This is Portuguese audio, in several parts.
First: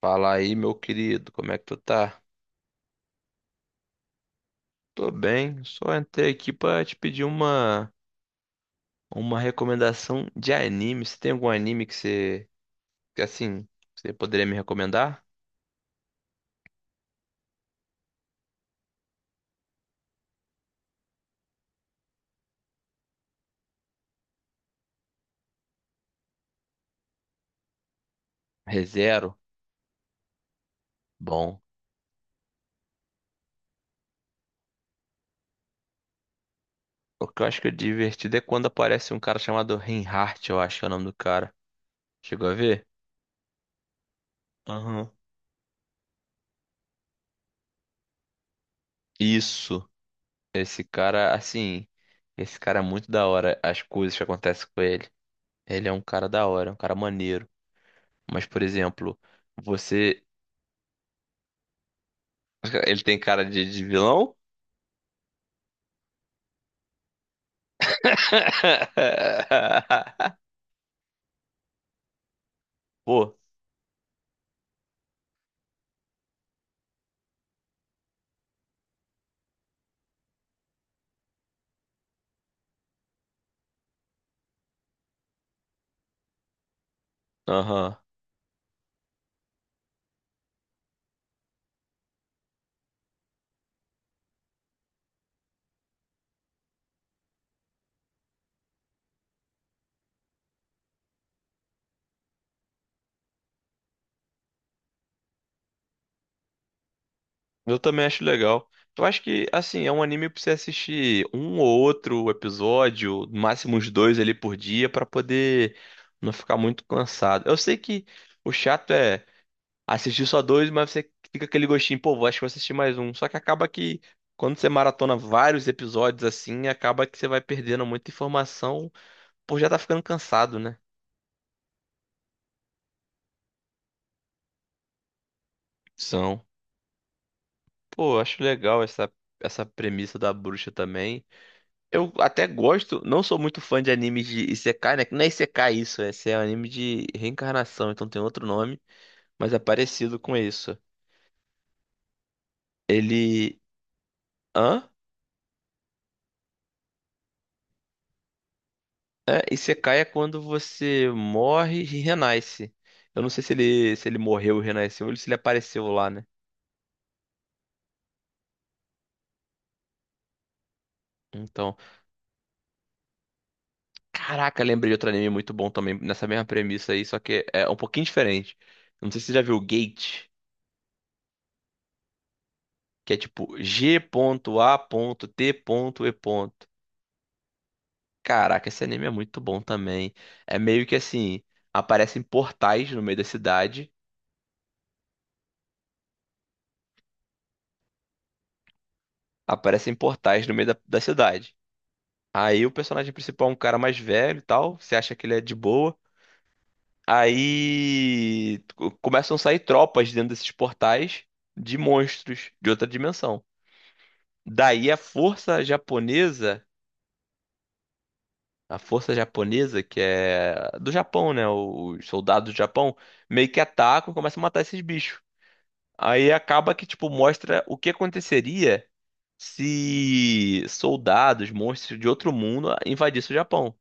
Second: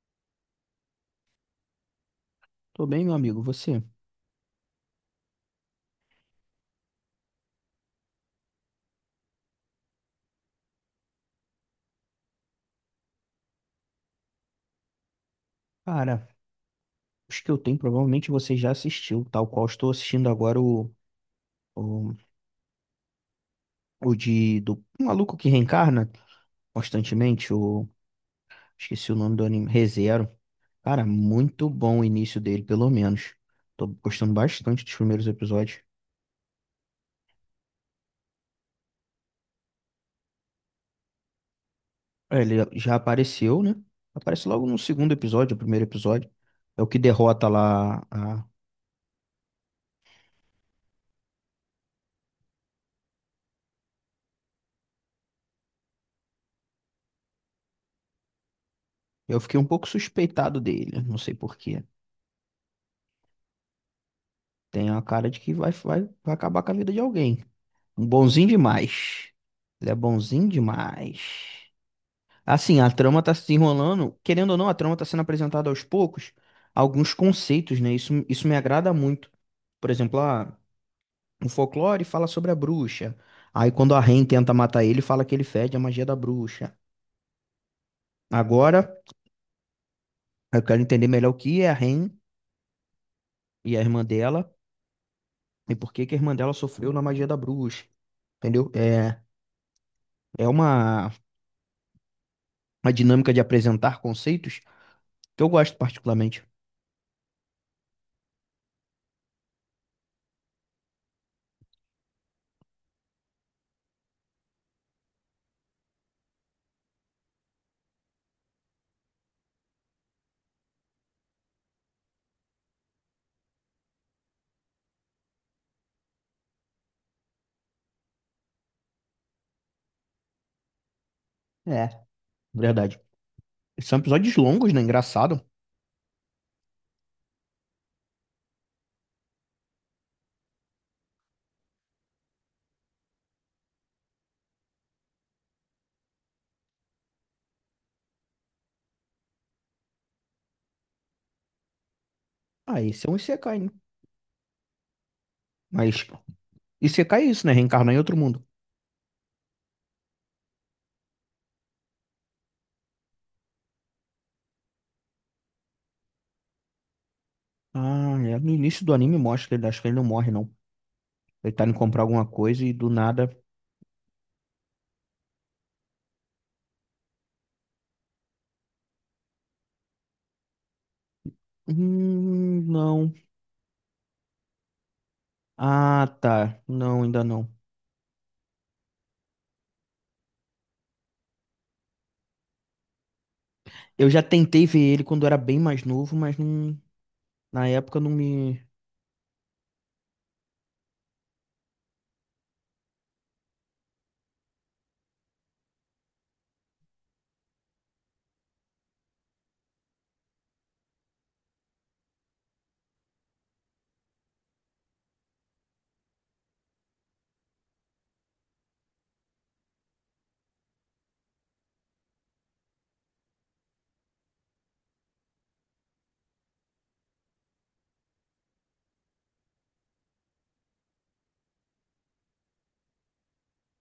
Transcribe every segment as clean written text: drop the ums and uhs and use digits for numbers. Fala aí, meu querido, como é que tu tá? Tô bem, meu amigo. Você? Tô bem, só entrei aqui pra te pedir uma, recomendação de anime. Você tem algum anime que você, que assim, você poderia me recomendar? Cara, os que eu tenho provavelmente você já assistiu, tal qual estou assistindo agora o, o de do um maluco que reencarna constantemente, o esqueci o nome ReZero? do anime, ReZero. Cara, Bom. muito bom o início dele, pelo menos. Tô gostando bastante dos primeiros episódios. O que eu acho que é divertido é quando aparece um cara chamado Reinhardt, eu acho que é o nome do cara. É, Chegou a ele ver? já apareceu, né? Aparece logo no Aham. segundo episódio, o primeiro episódio. É o que derrota lá a... Isso. Esse cara, assim, esse cara é muito da hora, as coisas que acontecem com ele. Ele é um cara da hora, é um cara maneiro. Mas, por exemplo, Eu fiquei um pouco você. suspeitado dele, não sei por quê. Ele tem cara de vilão? Tem a cara de que vai acabar com a vida de alguém. Um bonzinho demais. Ele é bonzinho demais. Assim, a trama tá Pô, se enrolando. Querendo ou não, a trama tá sendo apresentada aos poucos. Alguns conceitos, né? Isso me agrada muito. Por exemplo, o folclore fala sobre a bruxa. Aí quando a Rain tenta matar ele, fala que ele fede a magia da bruxa. aham. Agora, eu quero entender melhor o que é a Rain e a irmã dela. E por que que a irmã dela sofreu na magia da bruxa. Entendeu? É uma dinâmica de apresentar conceitos que eu gosto particularmente. Eu também acho legal. Eu acho que, assim, é um anime pra você assistir um ou outro episódio, no máximo uns dois ali por dia, pra poder não ficar muito cansado. Eu sei que o chato é assistir só dois, mas você fica aquele gostinho, pô, acho que vou assistir mais um. Só que acaba que, quando você maratona vários episódios assim, acaba que você vai perdendo muita informação, pô, já tá ficando cansado, né? É. Verdade. São episódios longos, né? Engraçado. São. Pô, eu acho legal essa, premissa da bruxa também. Eu até gosto, não sou muito fã de animes de Isekai, né? Que não é Isekai isso, é, esse é um anime de reencarnação, então tem outro nome, mas é parecido com isso. Ah, esse é um Isekai, Ele. né? Hã? Mas Isekai é isso, né? Reencarnar em outro mundo. É, Isekai é quando você morre e renasce. Eu não sei se ele, se ele morreu e renasceu ou se ele apareceu lá, né? Ah, é. No início do anime mostra que ele acho que ele não morre, não. Ele tá indo Então. comprar alguma coisa e do nada. Caraca, lembrei de outro anime muito bom também, nessa mesma premissa aí, só que é um pouquinho diferente. Não sei se você já viu Gate, Não. que é tipo G.A.T.E. Ah, tá. Não, ainda não. Caraca, esse anime é muito bom também. É meio que assim, aparecem portais no meio da cidade, Eu já tentei ver ele quando era bem mais novo, mas não, na época não me. aparecem portais no meio da cidade. Aí o personagem principal é um cara mais velho e tal, você acha que ele é de boa. Aí começam a sair tropas dentro desses portais de monstros de outra dimensão. Daí a força japonesa, que é do Japão, né? Os soldados do Japão, meio que atacam e começam a matar esses bichos. Aí acaba que, tipo, mostra o que aconteceria se soldados, monstros de outro mundo invadissem o Japão.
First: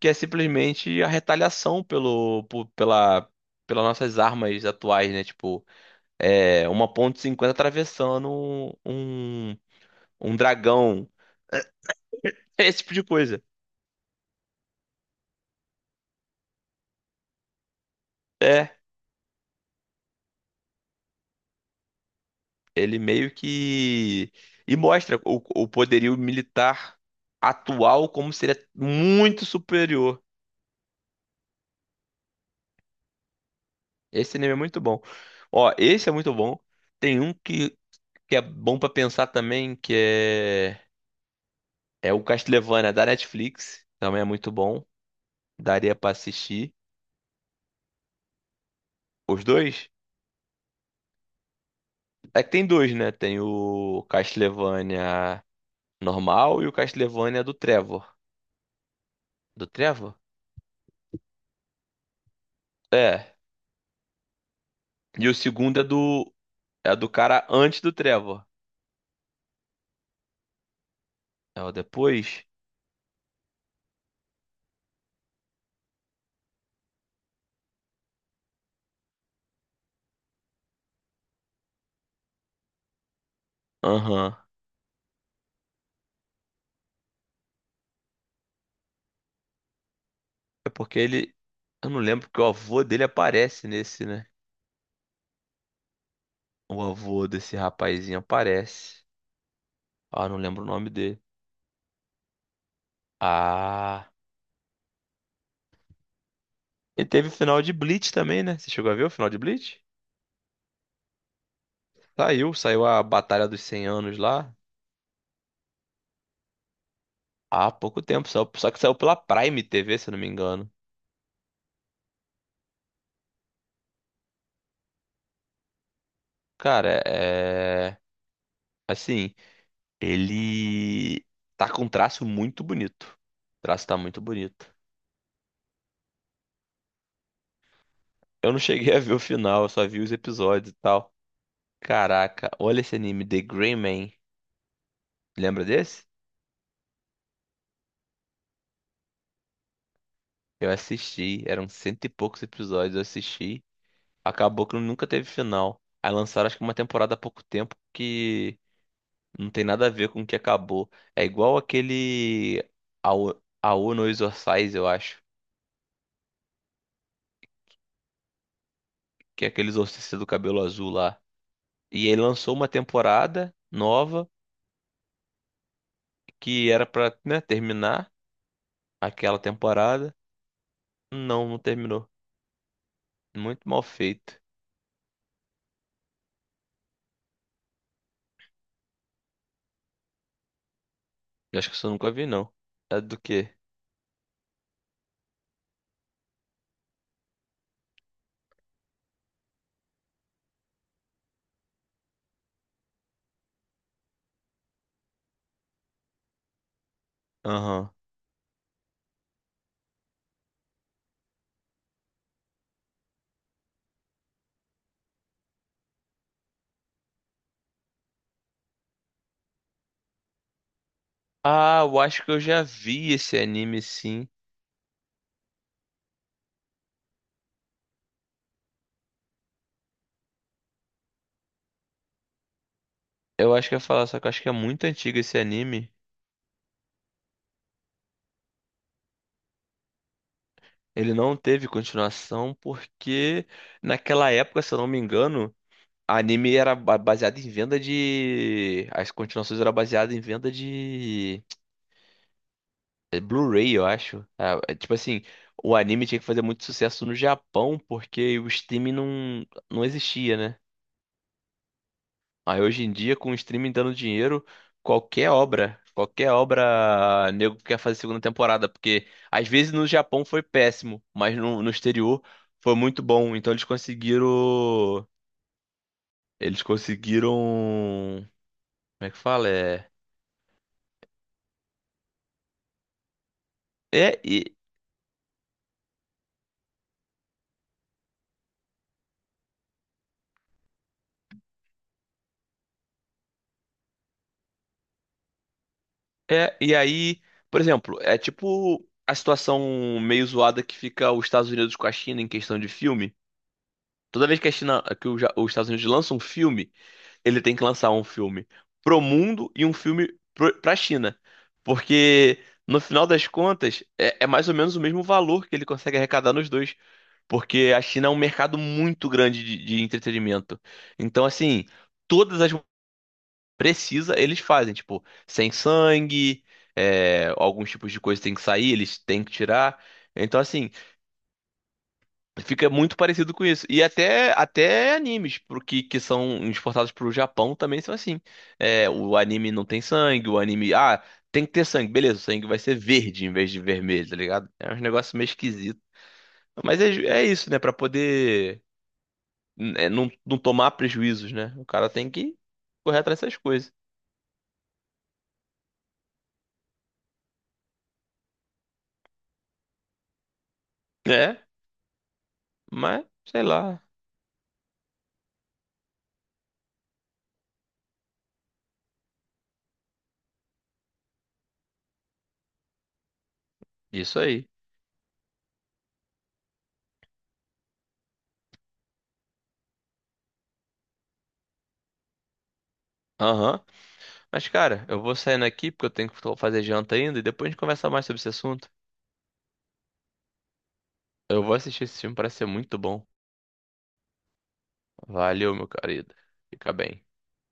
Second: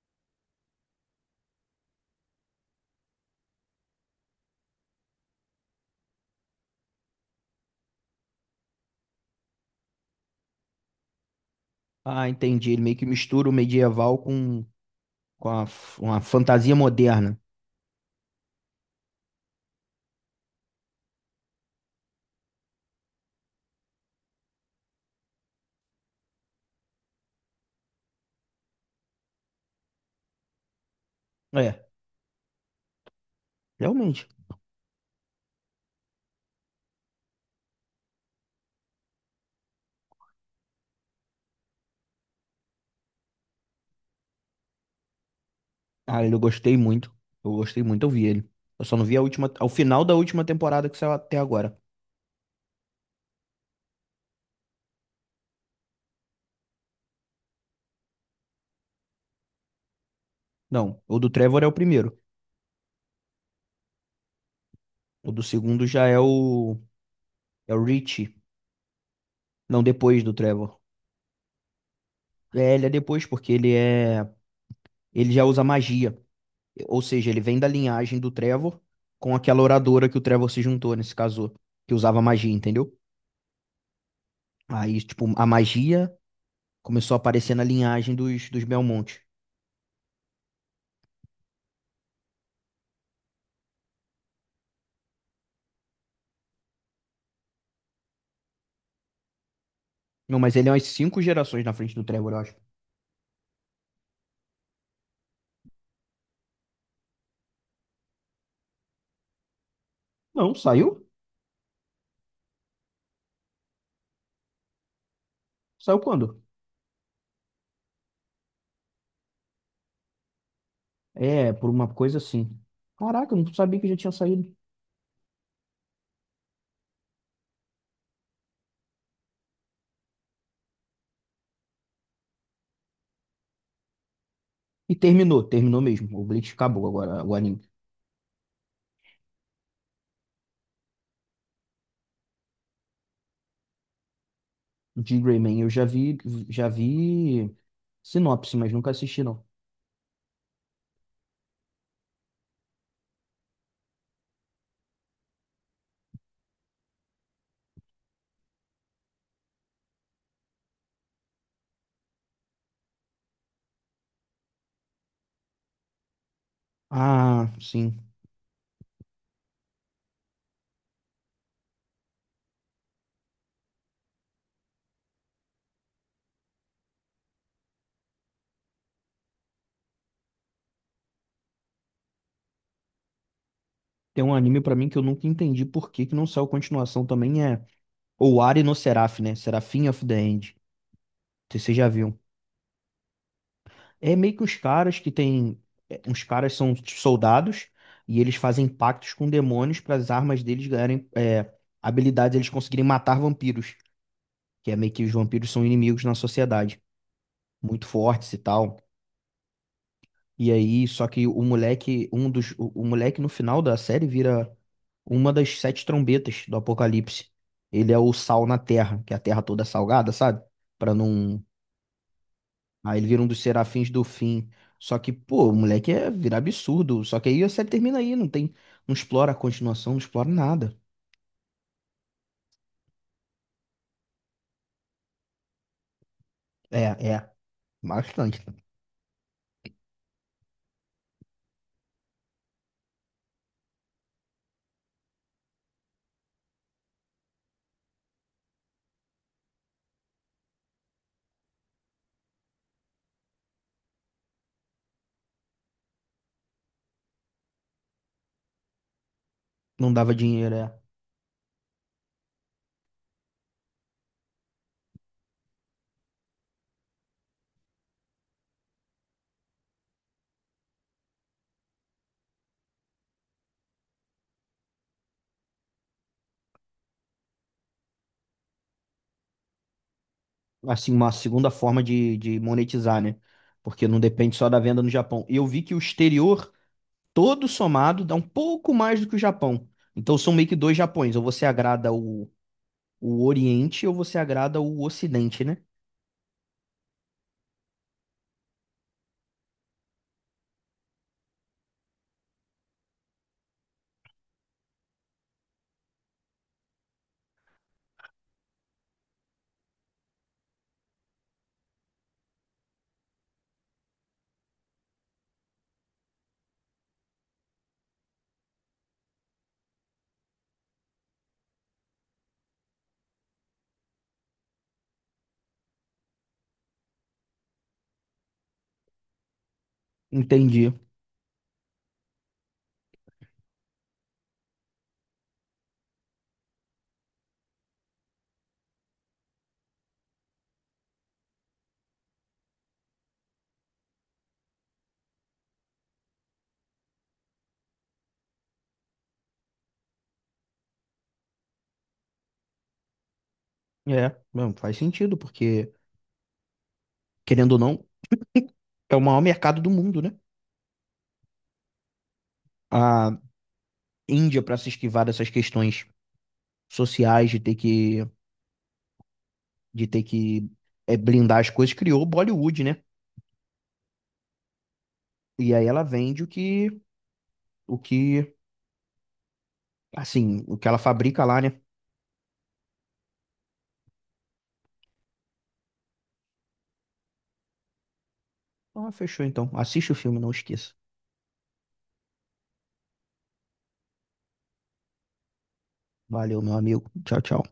Que é simplesmente a retaliação pelas nossas armas atuais, né? Tipo, é, uma ponto e cinquenta atravessando um, um, um dragão, Ah, entendi. esse Ele tipo meio de que coisa. mistura o medieval com, uma fantasia moderna. É, ele meio que e mostra o, poderio militar atual como seria muito superior. É, realmente. Esse anime é muito bom. Ó, esse é muito bom. Tem um que é bom pra pensar também, que é é o Castlevania da Netflix, também é muito bom. Daria pra Ah, ele eu assistir gostei muito. Eu gostei muito, eu vi ele. Eu só não vi a os última, ao dois. final da última temporada que saiu até agora. É que tem dois, né? Tem o Castlevania normal e o Castlevania do Trevor. Do Trevor? Não, o do Trevor é o primeiro. É. E O o do segundo segundo já é o é do cara é antes o do Rich. Trevor. Não, depois do Trevor. É o depois? É, ele é depois porque ele já usa magia. Ou seja, ele vem da linhagem do Trevor com aquela oradora que o Trevor se juntou nesse caso, que usava magia, entendeu? Aham. Aí, tipo, a magia começou a aparecer na linhagem dos Belmont. É porque ele. Eu não lembro porque o avô dele aparece nesse, né? O avô desse rapazinho aparece. Ah, não Não, mas lembro o ele é umas nome cinco dele. gerações na frente do Trevor, eu acho. Ah. E teve o final de Bleach também, né? Você chegou a ver o final de Bleach? Não, saiu? Saiu, saiu a Batalha dos cem Anos lá. Saiu quando? Há pouco tempo, só que saiu pela Prime TV, se eu não me engano. É, por uma coisa assim. Caraca, eu não sabia que já tinha saído. Cara, é. Assim, ele. Tá com um traço muito bonito. O traço tá muito bonito. E terminou, terminou mesmo. O Bleach acabou agora, o anime. Eu não cheguei a ver o final, eu só vi os episódios e tal. Caraca, olha esse anime, The Gray Man. De Greyman Lembra eu desse? Já vi sinopse, mas nunca assisti não. Eu assisti, eram cento e poucos episódios, eu assisti. Acabou que nunca teve final. Aí lançaram acho que uma temporada há pouco tempo que não tem nada a ver com o que acabou. É igual aquele Ao no Exorcise, eu acho. Ah, sim. Que é aquele exorcista do cabelo azul lá. E ele lançou uma temporada nova que era pra, né, terminar aquela temporada. Não, não terminou. Muito mal Tem um feito. anime pra mim que eu nunca entendi por que que não saiu continuação também é Owari no Seraph, né? Seraphim of the End. Não Eu sei se acho vocês que isso já eu nunca viram. vi, não. É do quê? É meio que uns caras que tem é, uns caras são soldados e eles fazem pactos com demônios para as armas deles ganharem habilidades, eles conseguirem matar vampiros. Que é meio que os vampiros são inimigos na sociedade, muito Aham. fortes e tal. E aí, só que o moleque, o moleque no final da série vira uma das sete trombetas do Apocalipse. Ele é o sal na terra, que é a terra toda é salgada, sabe? Pra não. Ah, eu acho que eu já Aí ele vi vira um esse dos anime, serafins do sim. fim. Só que, pô, o moleque é virar absurdo. Só que aí a série termina aí, não tem. Não explora a continuação, não explora nada. Eu acho que eu ia falar, só que eu acho que é muito antigo esse anime. É, é. Bastante. Ele não teve continuação porque naquela época, se eu não me engano, anime era baseado em venda de. As continuações eram baseadas em venda de. É, Blu-ray, eu acho. Ah, é tipo assim, o anime tinha que fazer muito sucesso no Japão porque o streaming não Não dava existia, dinheiro, né? é. Aí hoje em dia, com o streaming dando dinheiro, qualquer obra, nego quer fazer segunda temporada, porque às vezes no Japão foi péssimo, mas no exterior foi muito bom. Então eles conseguiram, como é que fala? Assim, uma segunda forma de monetizar, né? Porque não é, depende só e- da venda no Japão. E eu vi que o exterior todo somado dá um pouco mais do que o Japão. Então são meio que dois Japões. Ou você agrada o Oriente ou você agrada o Ocidente, né? E aí, por exemplo, é tipo a situação meio zoada que fica os Estados Unidos com a China em questão de filme. Toda vez que a China, que o Ja- os Estados Unidos lançam um filme, ele tem que lançar um filme pro mundo e um filme pra China. Porque, no final das contas, é mais ou menos o mesmo valor que ele consegue arrecadar nos dois. Porque a China é um mercado muito grande de entretenimento. Então, assim, todas as precisa, eles fazem, tipo, sem sangue, é, alguns tipos de coisa tem que sair, eles têm que tirar. Então, assim, Entendi. fica muito parecido com isso. E até, até animes pro que são exportados pro Japão também são assim. É, o anime não tem sangue, o anime. Ah, tem que ter sangue. Beleza, o sangue vai ser verde em vez de vermelho, tá ligado? É um negócio meio esquisito. Mas é, é isso, né? Pra poder é, não, não tomar prejuízos, né? O cara tem que correr atrás dessas coisas. É, não, faz sentido, porque, querendo ou não, é o maior mercado do mundo, né? É, mas A sei lá. Índia, para se esquivar dessas questões sociais de ter de ter que blindar as coisas, criou o Bollywood, né? Isso aí. E aí ela vende o que, o que... Assim, o que ela fabrica lá, né? Aham. Mas, cara, eu vou saindo aqui porque eu tenho que fazer janta ainda e depois a gente conversa mais sobre esse assunto. Ah, fechou então. Assiste o filme, não esqueça. Eu vou assistir esse filme, parece ser muito bom. Valeu, meu querido. Valeu, meu Fica amigo. bem. Tchau, tchau.